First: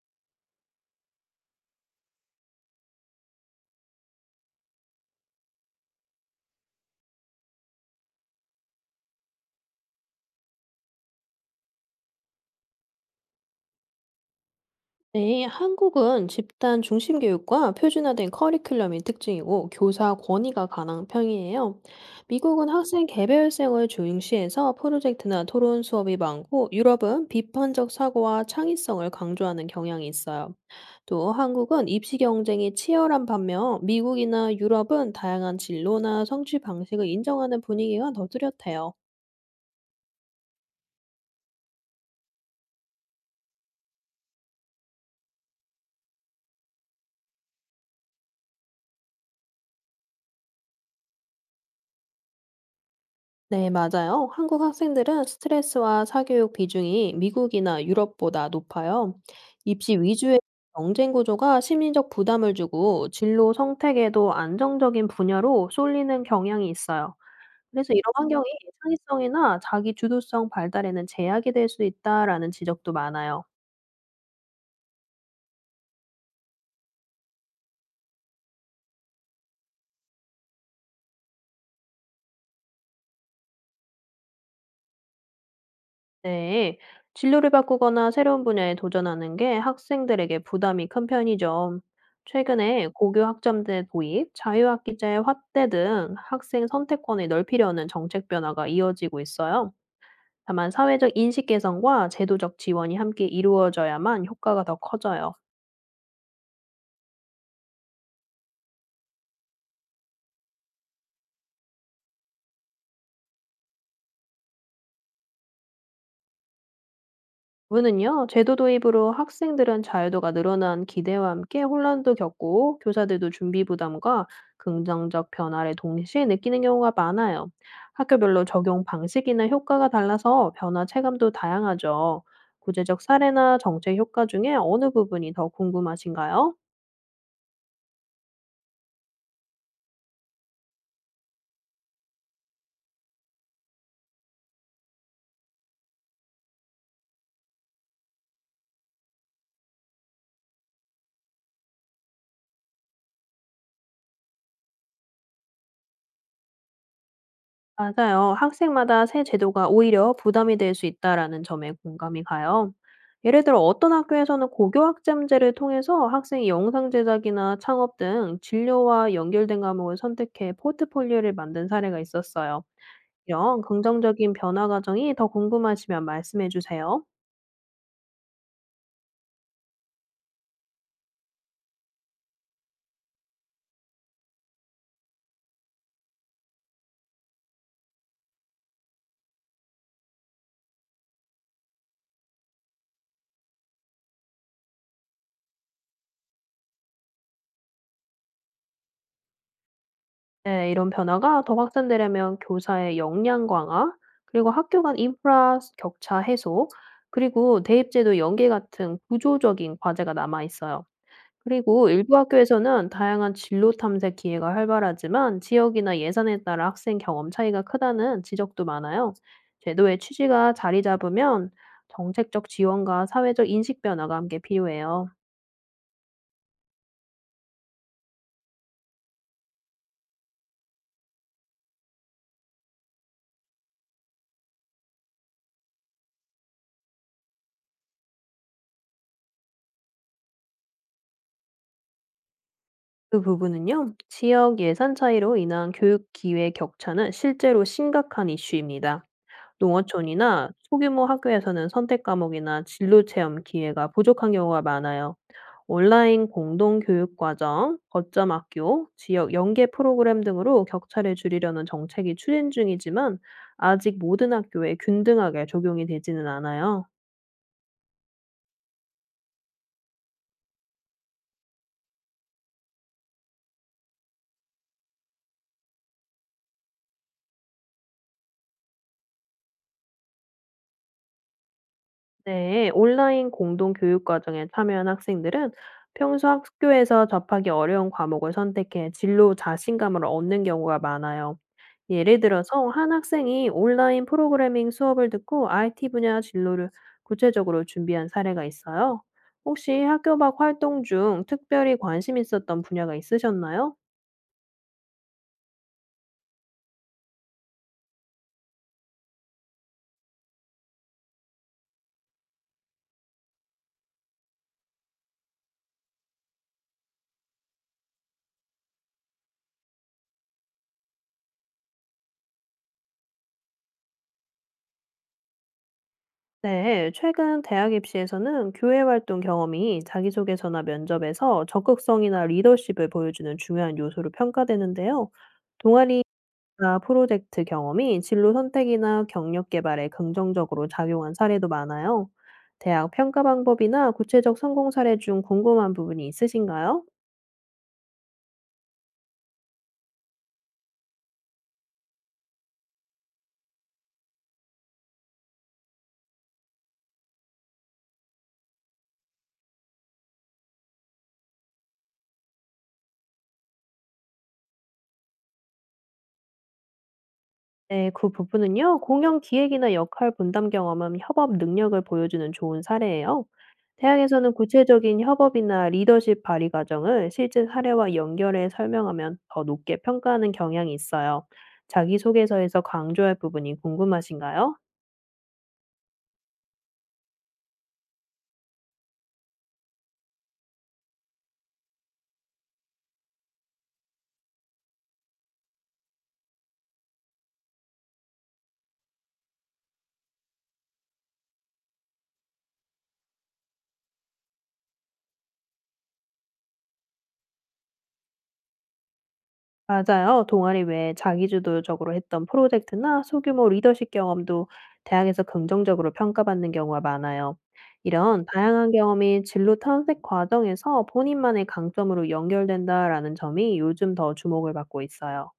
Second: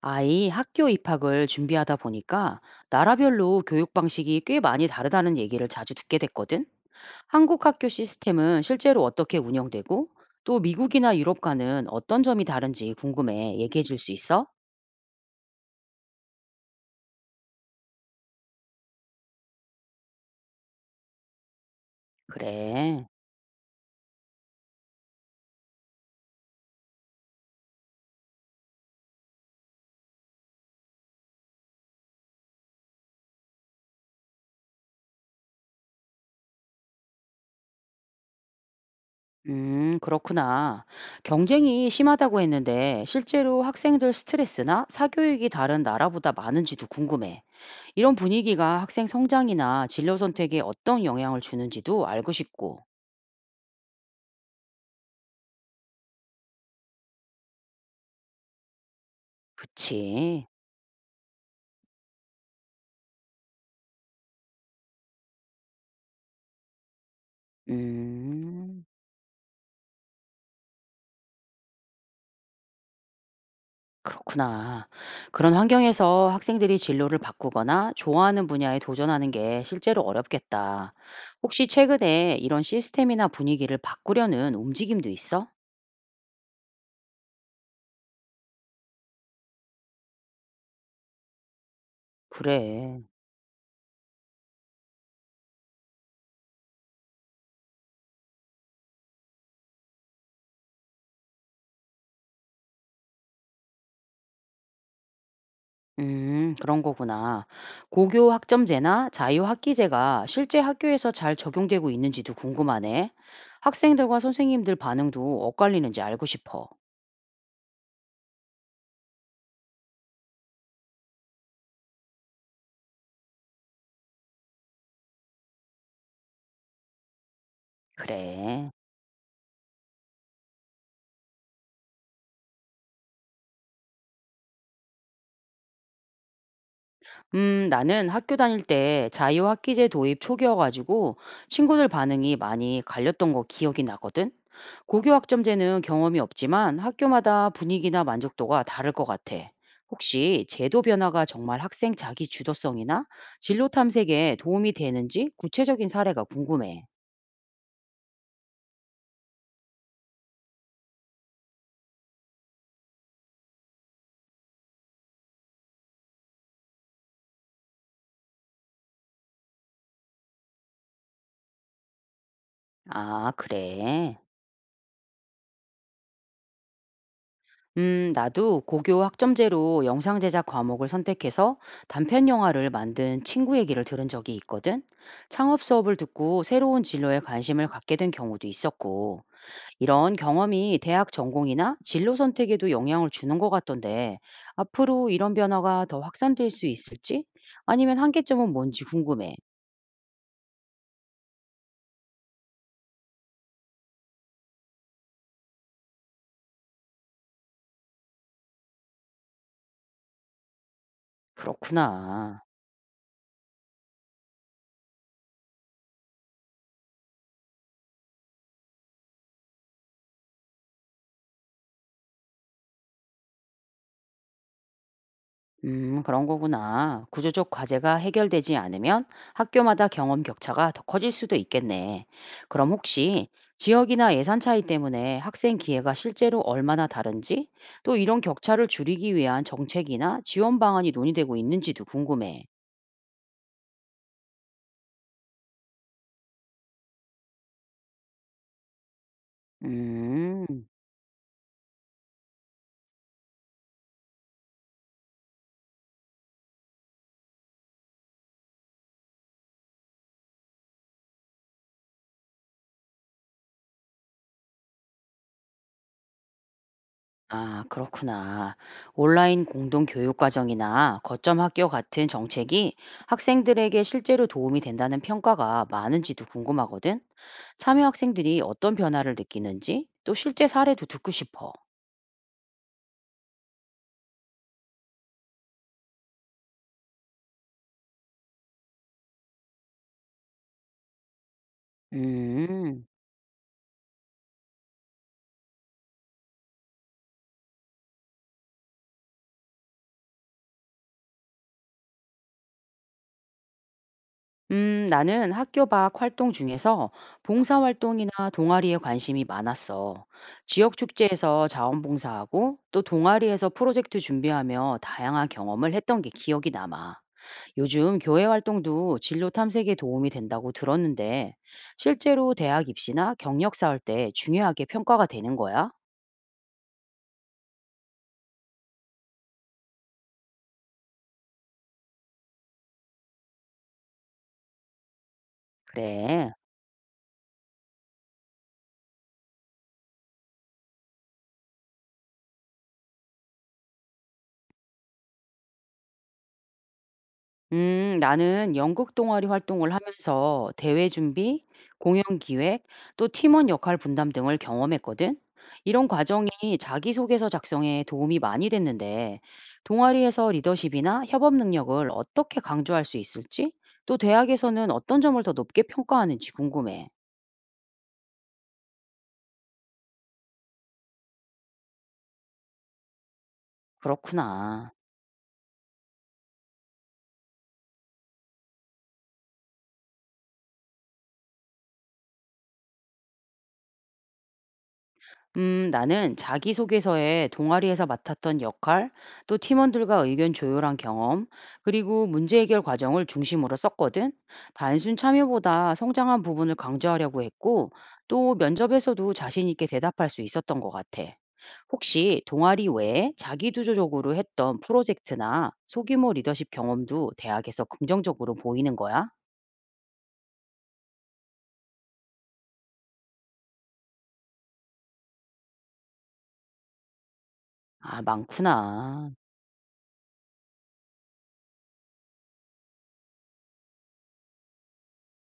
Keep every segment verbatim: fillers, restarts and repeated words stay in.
아이 학교 입학을 준비하다 보니까 나라별로 교육 방식이 꽤 많이 다르다는 얘기를 자주 듣게 됐거든. 한국 학교 시스템은 실제로 어떻게 운영되고 또 미국이나 유럽과는 어떤 점이 다른지 궁금해. 얘기해 줄 수 있어? 네, 한국은 집단 중심 교육과 표준화된 커리큘럼이 특징이고 교사 권위가 가장 편이에요. 미국은 그래. 학생 개별성을 중시해서 프로젝트나 토론 수업이 많고, 유럽은 비판적 사고와 창의성을 강조하는 경향이 있어요. 또 한국은 입시 경쟁이 치열한 반면 미국이나 유럽은 다양한 진로나 성취 방식을 인정하는 분위기가 더 뚜렷해요. 음, 그렇구나. 경쟁이 심하다고 했는데 실제로 학생들 스트레스나 사교육이 다른 나라보다 많은지도 궁금해. 이런 분위기가 학생 성장이나 진로 선택에 어떤 영향을 주는지도 알고 싶고. 네, 맞아요. 한국 학생들은 스트레스와 사교육 비중이 미국이나 유럽보다 높아요. 입시 위주의 그치. 경쟁 구조가 심리적 부담을 주고 진로 선택에도 안정적인 분야로 쏠리는 경향이 있어요. 그래서 이런 환경이 음. 창의성이나 자기 주도성 발달에는 제약이 될 수 있다라는 지적도 많아요. 그렇구나. 그런 환경에서 학생들이 진로를 바꾸거나 좋아하는 분야에 도전하는 게 실제로 어렵겠다. 혹시 최근에 이런 시스템이나 분위기를 바꾸려는 움직임도 있어? 네, 진로를 바꾸거나 새로운 분야에 도전하는 게 학생들에게 부담이 큰 편이죠. 최근에 그래. 고교 학점제 도입, 자유학기제 확대 등 학생 선택권을 넓히려는 정책 변화가 이어지고 있어요. 다만 사회적 인식 개선과 제도적 지원이 함께 이루어져야만 효과가 더 커져요. 음, 그런 거구나. 고교 학점제나 자유학기제가 실제 학교에서 잘 적용되고 있는지도 궁금하네. 학생들과 선생님들 반응도 엇갈리는지 알고 싶어. 부는요, 제도 도입으로 학생들은 자유도가 늘어난 기대와 함께 혼란도 겪고, 교사들도 준비 부담과 긍정적 변화를 동시에 느끼는 경우가 많아요. 학교별로 그래. 적용 방식이나 효과가 달라서 변화 체감도 다양하죠. 구체적 사례나 정책 효과 중에 어느 부분이 더 궁금하신가요? 음, 나는 학교 다닐 때 자유학기제 도입 초기여가지고 친구들 반응이 많이 갈렸던 거 기억이 나거든. 고교학점제는 경험이 없지만 학교마다 분위기나 만족도가 다를 것 같아. 혹시 제도 변화가 정말 학생 자기 주도성이나 진로 탐색에 도움이 되는지 구체적인 사례가 궁금해. 맞아요. 학생마다 새 제도가 오히려 부담이 될 수 있다라는 점에 공감이 가요. 예를 들어 어떤 학교에서는 고교학점제를 통해서 학생이 영상 제작이나 창업 등 진로와 연결된 과목을 선택해 포트폴리오를 만든 사례가 있었어요. 아, 이런 그래. 긍정적인 변화 과정이 더 궁금하시면 말씀해 주세요. 음, 나도 고교 학점제로 영상 제작 과목을 선택해서 단편 영화를 만든 친구 얘기를 들은 적이 있거든. 창업 수업을 듣고 새로운 진로에 관심을 갖게 된 경우도 있었고, 이런 경험이 대학 전공이나 진로 선택에도 영향을 주는 것 같던데, 앞으로 이런 변화가 더 확산될 수 있을지? 아니면 한계점은 뭔지 궁금해. 네, 이런 변화가 더 확산되려면 교사의 역량 강화, 그리고 학교 간 인프라 격차 해소, 그리고 대입제도 연계 같은 구조적인 과제가 남아 있어요. 그리고 일부 그렇구나. 학교에서는 다양한 진로 탐색 기회가 활발하지만 지역이나 예산에 따라 학생 경험 차이가 크다는 지적도 많아요. 제도의 취지가 자리 잡으면 정책적 지원과 사회적 인식 변화가 함께 필요해요. 음, 그런 거구나. 구조적 과제가 해결되지 않으면 학교마다 경험 격차가 더 커질 수도 있겠네. 그럼 혹시 지역이나 예산 차이 때문에 학생 기회가 실제로 얼마나 다른지, 또 이런 격차를 줄이기 위한 정책이나 지원 방안이 논의되고 있는지도 궁금해. 그 부분은요, 지역 예산 차이로 인한 교육 기회 격차는 실제로 심각한 이슈입니다. 음. 농어촌이나 소규모 학교에서는 선택 과목이나 진로 체험 기회가 부족한 경우가 많아요. 온라인 공동 교육 과정, 거점 학교, 지역 연계 프로그램 등으로 격차를 줄이려는 정책이 추진 중이지만 아직 모든 학교에 균등하게 적용이 되지는 않아요. 아, 그렇구나. 온라인 공동 교육 과정이나 거점 학교 같은 정책이 학생들에게 실제로 도움이 된다는 평가가 많은지도 궁금하거든. 참여 학생들이 어떤 변화를 느끼는지 또 실제 사례도 듣고 싶어. 네, 온라인 공동 교육 과정에 참여한 학생들은 평소 학교에서 접하기 어려운 과목을 선택해 진로 자신감을 얻는 경우가 많아요. 예를 들어서 음. 한 학생이 온라인 프로그래밍 수업을 듣고 아이티 분야 진로를 구체적으로 준비한 사례가 있어요. 혹시 학교 밖 활동 중 특별히 관심 있었던 분야가 있으셨나요? 음, 나는 학교 밖 활동 중에서 봉사활동이나 동아리에 관심이 많았어. 지역 축제에서 자원봉사하고 또 동아리에서 프로젝트 준비하며 다양한 경험을 했던 게 기억이 남아. 요즘 교회 활동도 진로 탐색에 도움이 된다고 들었는데 실제로 대학 입시나 경력 쌓을 때 중요하게 평가가 되는 거야? 네, 최근 대학 입시에서는 교회 활동 경험이 자기소개서나 면접에서 적극성이나 리더십을 보여주는 중요한 요소로 평가되는데요. 동아리 그래. 나 프로젝트 경험이 진로 선택이나 경력 개발에 긍정적으로 작용한 사례도 많아요. 대학 평가 방법이나 구체적 성공 사례 중 궁금한 부분이 있으신가요? 음, 나는 연극 동아리 활동을 하면서 대회 준비, 공연 기획, 또 팀원 역할 분담 등을 경험했거든. 이런 과정이 자기소개서 작성에 도움이 많이 됐는데, 동아리에서 리더십이나 협업 능력을 어떻게 강조할 수 있을지, 또 대학에서는 어떤 점을 더 높게 평가하는지 궁금해. 네, 그 부분은요. 공연 기획이나 역할 분담 경험은 협업 능력을 보여주는 좋은 사례예요. 대학에서는 그렇구나. 구체적인 협업이나 리더십 발휘 과정을 실제 사례와 연결해 설명하면 더 높게 평가하는 경향이 있어요. 자기소개서에서 강조할 부분이 궁금하신가요? 음, 나는 자기소개서에 동아리에서 맡았던 역할, 또 팀원들과 의견 조율한 경험, 그리고 문제 해결 과정을 중심으로 썼거든. 단순 참여보다 성장한 부분을 강조하려고 했고, 또 면접에서도 자신 있게 대답할 수 있었던 것 같아. 혹시 동아리 외에 자기주도적으로 했던 프로젝트나 소규모 리더십 경험도 대학에서 긍정적으로 보이는 거야? 맞아요. 동아리 외에 자기주도적으로 했던 프로젝트나 소규모 리더십 경험도 대학에서 긍정적으로 평가받는 경우가 많아요. 아, 이런 다양한 많구나. 경험이 진로 탐색 과정에서 본인만의 강점으로 연결된다라는 점이 요즘 더 주목을 받고 있어요.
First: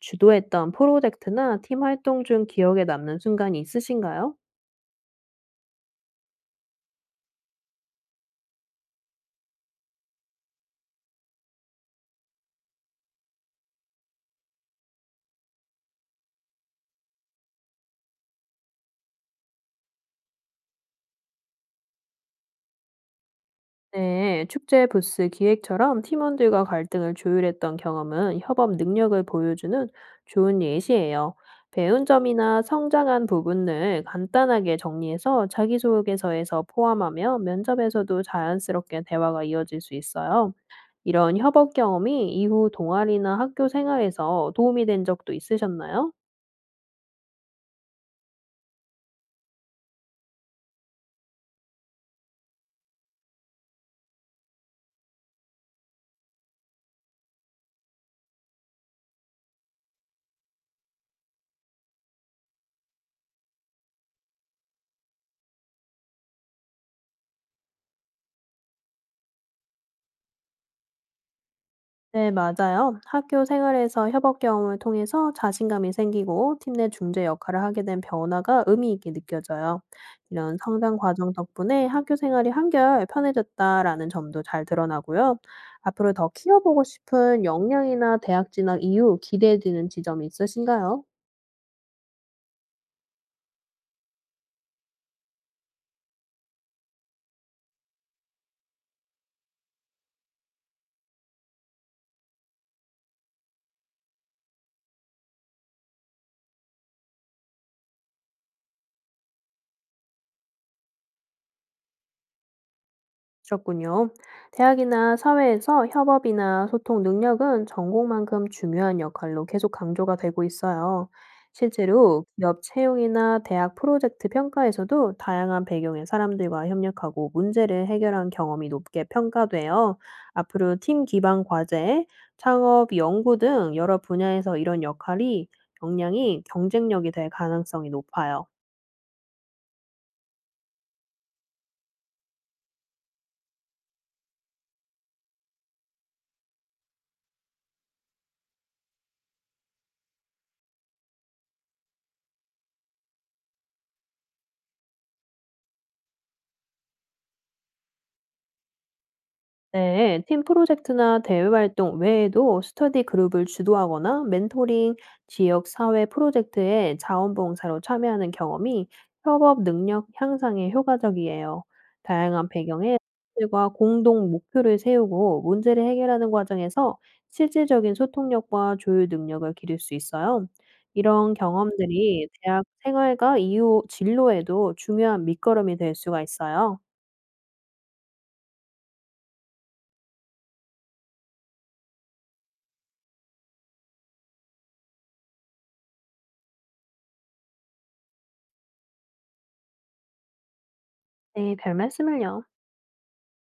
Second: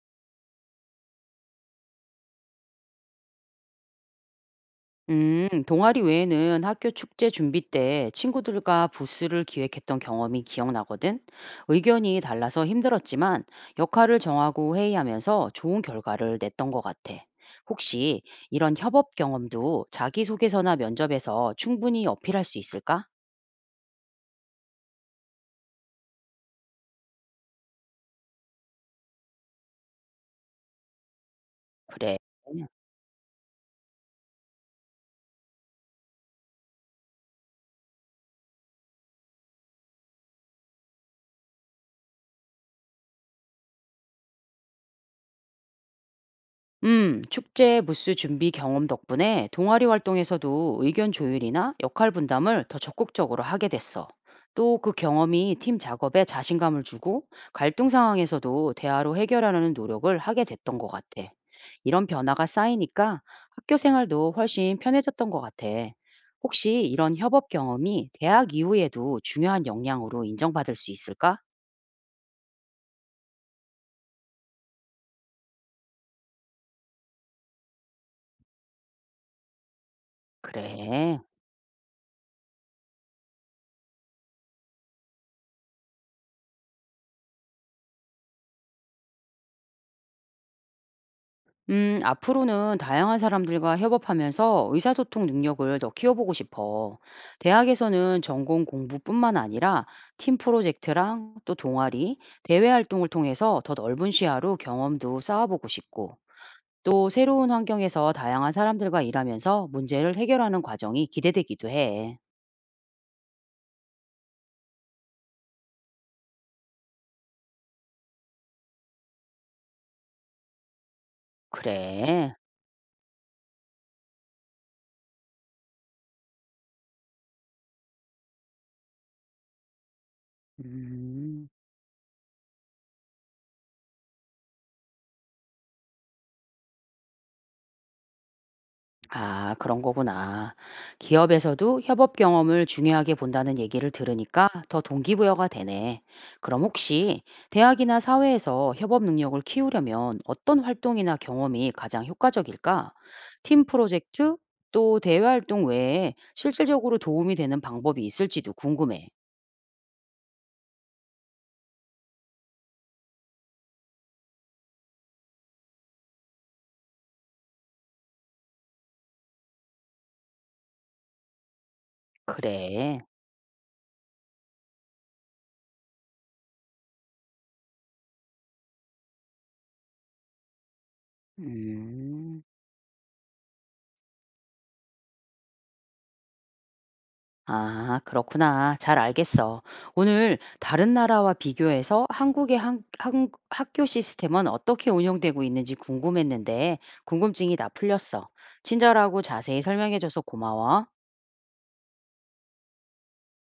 주도했던 프로젝트나 팀 활동 중 기억에 남는 순간이 있으신가요? 음, 동아리 외에는 학교 축제 준비 때 친구들과 부스를 기획했던 경험이 기억나거든. 의견이 달라서 힘들었지만 역할을 정하고 회의하면서 좋은 결과를 냈던 것 같아. 혹시 이런 협업 경험도 자기소개서나 면접에서 충분히 어필할 수 있을까? 네, 축제 부스 기획처럼 팀원들과 갈등을 조율했던 경험은 협업 능력을 보여주는 좋은 예시예요. 배운 그래. 점이나 성장한 부분을 간단하게 정리해서 자기소개서에서 포함하며 면접에서도 자연스럽게 대화가 이어질 수 있어요. 이런 협업 경험이 이후 동아리나 학교 생활에서 도움이 된 적도 있으셨나요? 음, 축제 부스 준비 경험 덕분에 동아리 활동에서도 의견 조율이나 역할 분담을 더 적극적으로 하게 됐어. 또 그 경험이 팀 작업에 자신감을 주고 갈등 상황에서도 대화로 해결하려는 노력을 하게 됐던 것 같아. 이런 변화가 쌓이니까 학교 생활도 훨씬 편해졌던 것 같아. 혹시 이런 협업 경험이 대학 이후에도 중요한 역량으로 인정받을 수 있을까? 네, 맞아요. 학교 생활에서 협업 경험을 통해서 자신감이 생기고 팀 내 중재 역할을 하게 된 변화가 의미 있게 느껴져요. 이런 성장 그래. 과정 덕분에 학교 생활이 한결 편해졌다라는 점도 잘 드러나고요. 앞으로 더 키워보고 싶은 역량이나 대학 진학 이후 기대되는 지점이 있으신가요? 음, 앞으로는 다양한 사람들과 협업하면서 의사소통 능력을 더 키워보고 싶어. 대학에서는 전공 공부뿐만 아니라 팀 프로젝트랑 또 동아리, 대외 활동을 통해서 더 넓은 시야로 경험도 쌓아보고 싶고, 또 새로운 환경에서 다양한 사람들과 일하면서 문제를 해결하는 과정이 기대되기도 해. 그렇군요. 대학이나 사회에서 협업이나 소통 능력은 전공만큼 중요한 역할로 계속 강조가 되고 있어요. 실제로 그래. 기업 채용이나 대학 프로젝트 평가에서도 다양한 배경의 사람들과 협력하고 문제를 해결한 경험이 높게 평가돼요. 앞으로 팀 기반 음. 과제, 창업, 연구 등 여러 분야에서 이런 역할이 역량이 경쟁력이 될 가능성이 높아요. 아, 그런 거구나. 기업에서도 협업 경험을 중요하게 본다는 얘기를 들으니까 더 동기부여가 되네. 그럼 혹시 대학이나 사회에서 협업 능력을 키우려면 어떤 활동이나 경험이 가장 효과적일까? 팀 프로젝트 또 대외 활동 외에 실질적으로 도움이 되는 방법이 있을지도 궁금해. 네, 팀 프로젝트나 대외 활동 외에도 스터디 그룹을 주도하거나 멘토링, 지역 사회 프로젝트에 자원봉사로 참여하는 경험이 협업 능력 향상에 효과적이에요. 다양한 배경의 그래. 사람들과 공동 목표를 세우고 문제를 해결하는 과정에서 실질적인 소통력과 조율 능력을 기를 수 있어요. 이런 경험들이 음. 대학 생활과 이후 진로에도 중요한 밑거름이 될 수가 있어요. 아, 그렇구나. 잘 알겠어. 오늘 다른 나라와 비교해서 한국의 한, 한, 학교 시스템은 어떻게 운영되고 있는지 궁금했는데, 궁금증이 다 풀렸어. 친절하고 자세히 설명해줘서 고마워. 네, 별 말씀을요.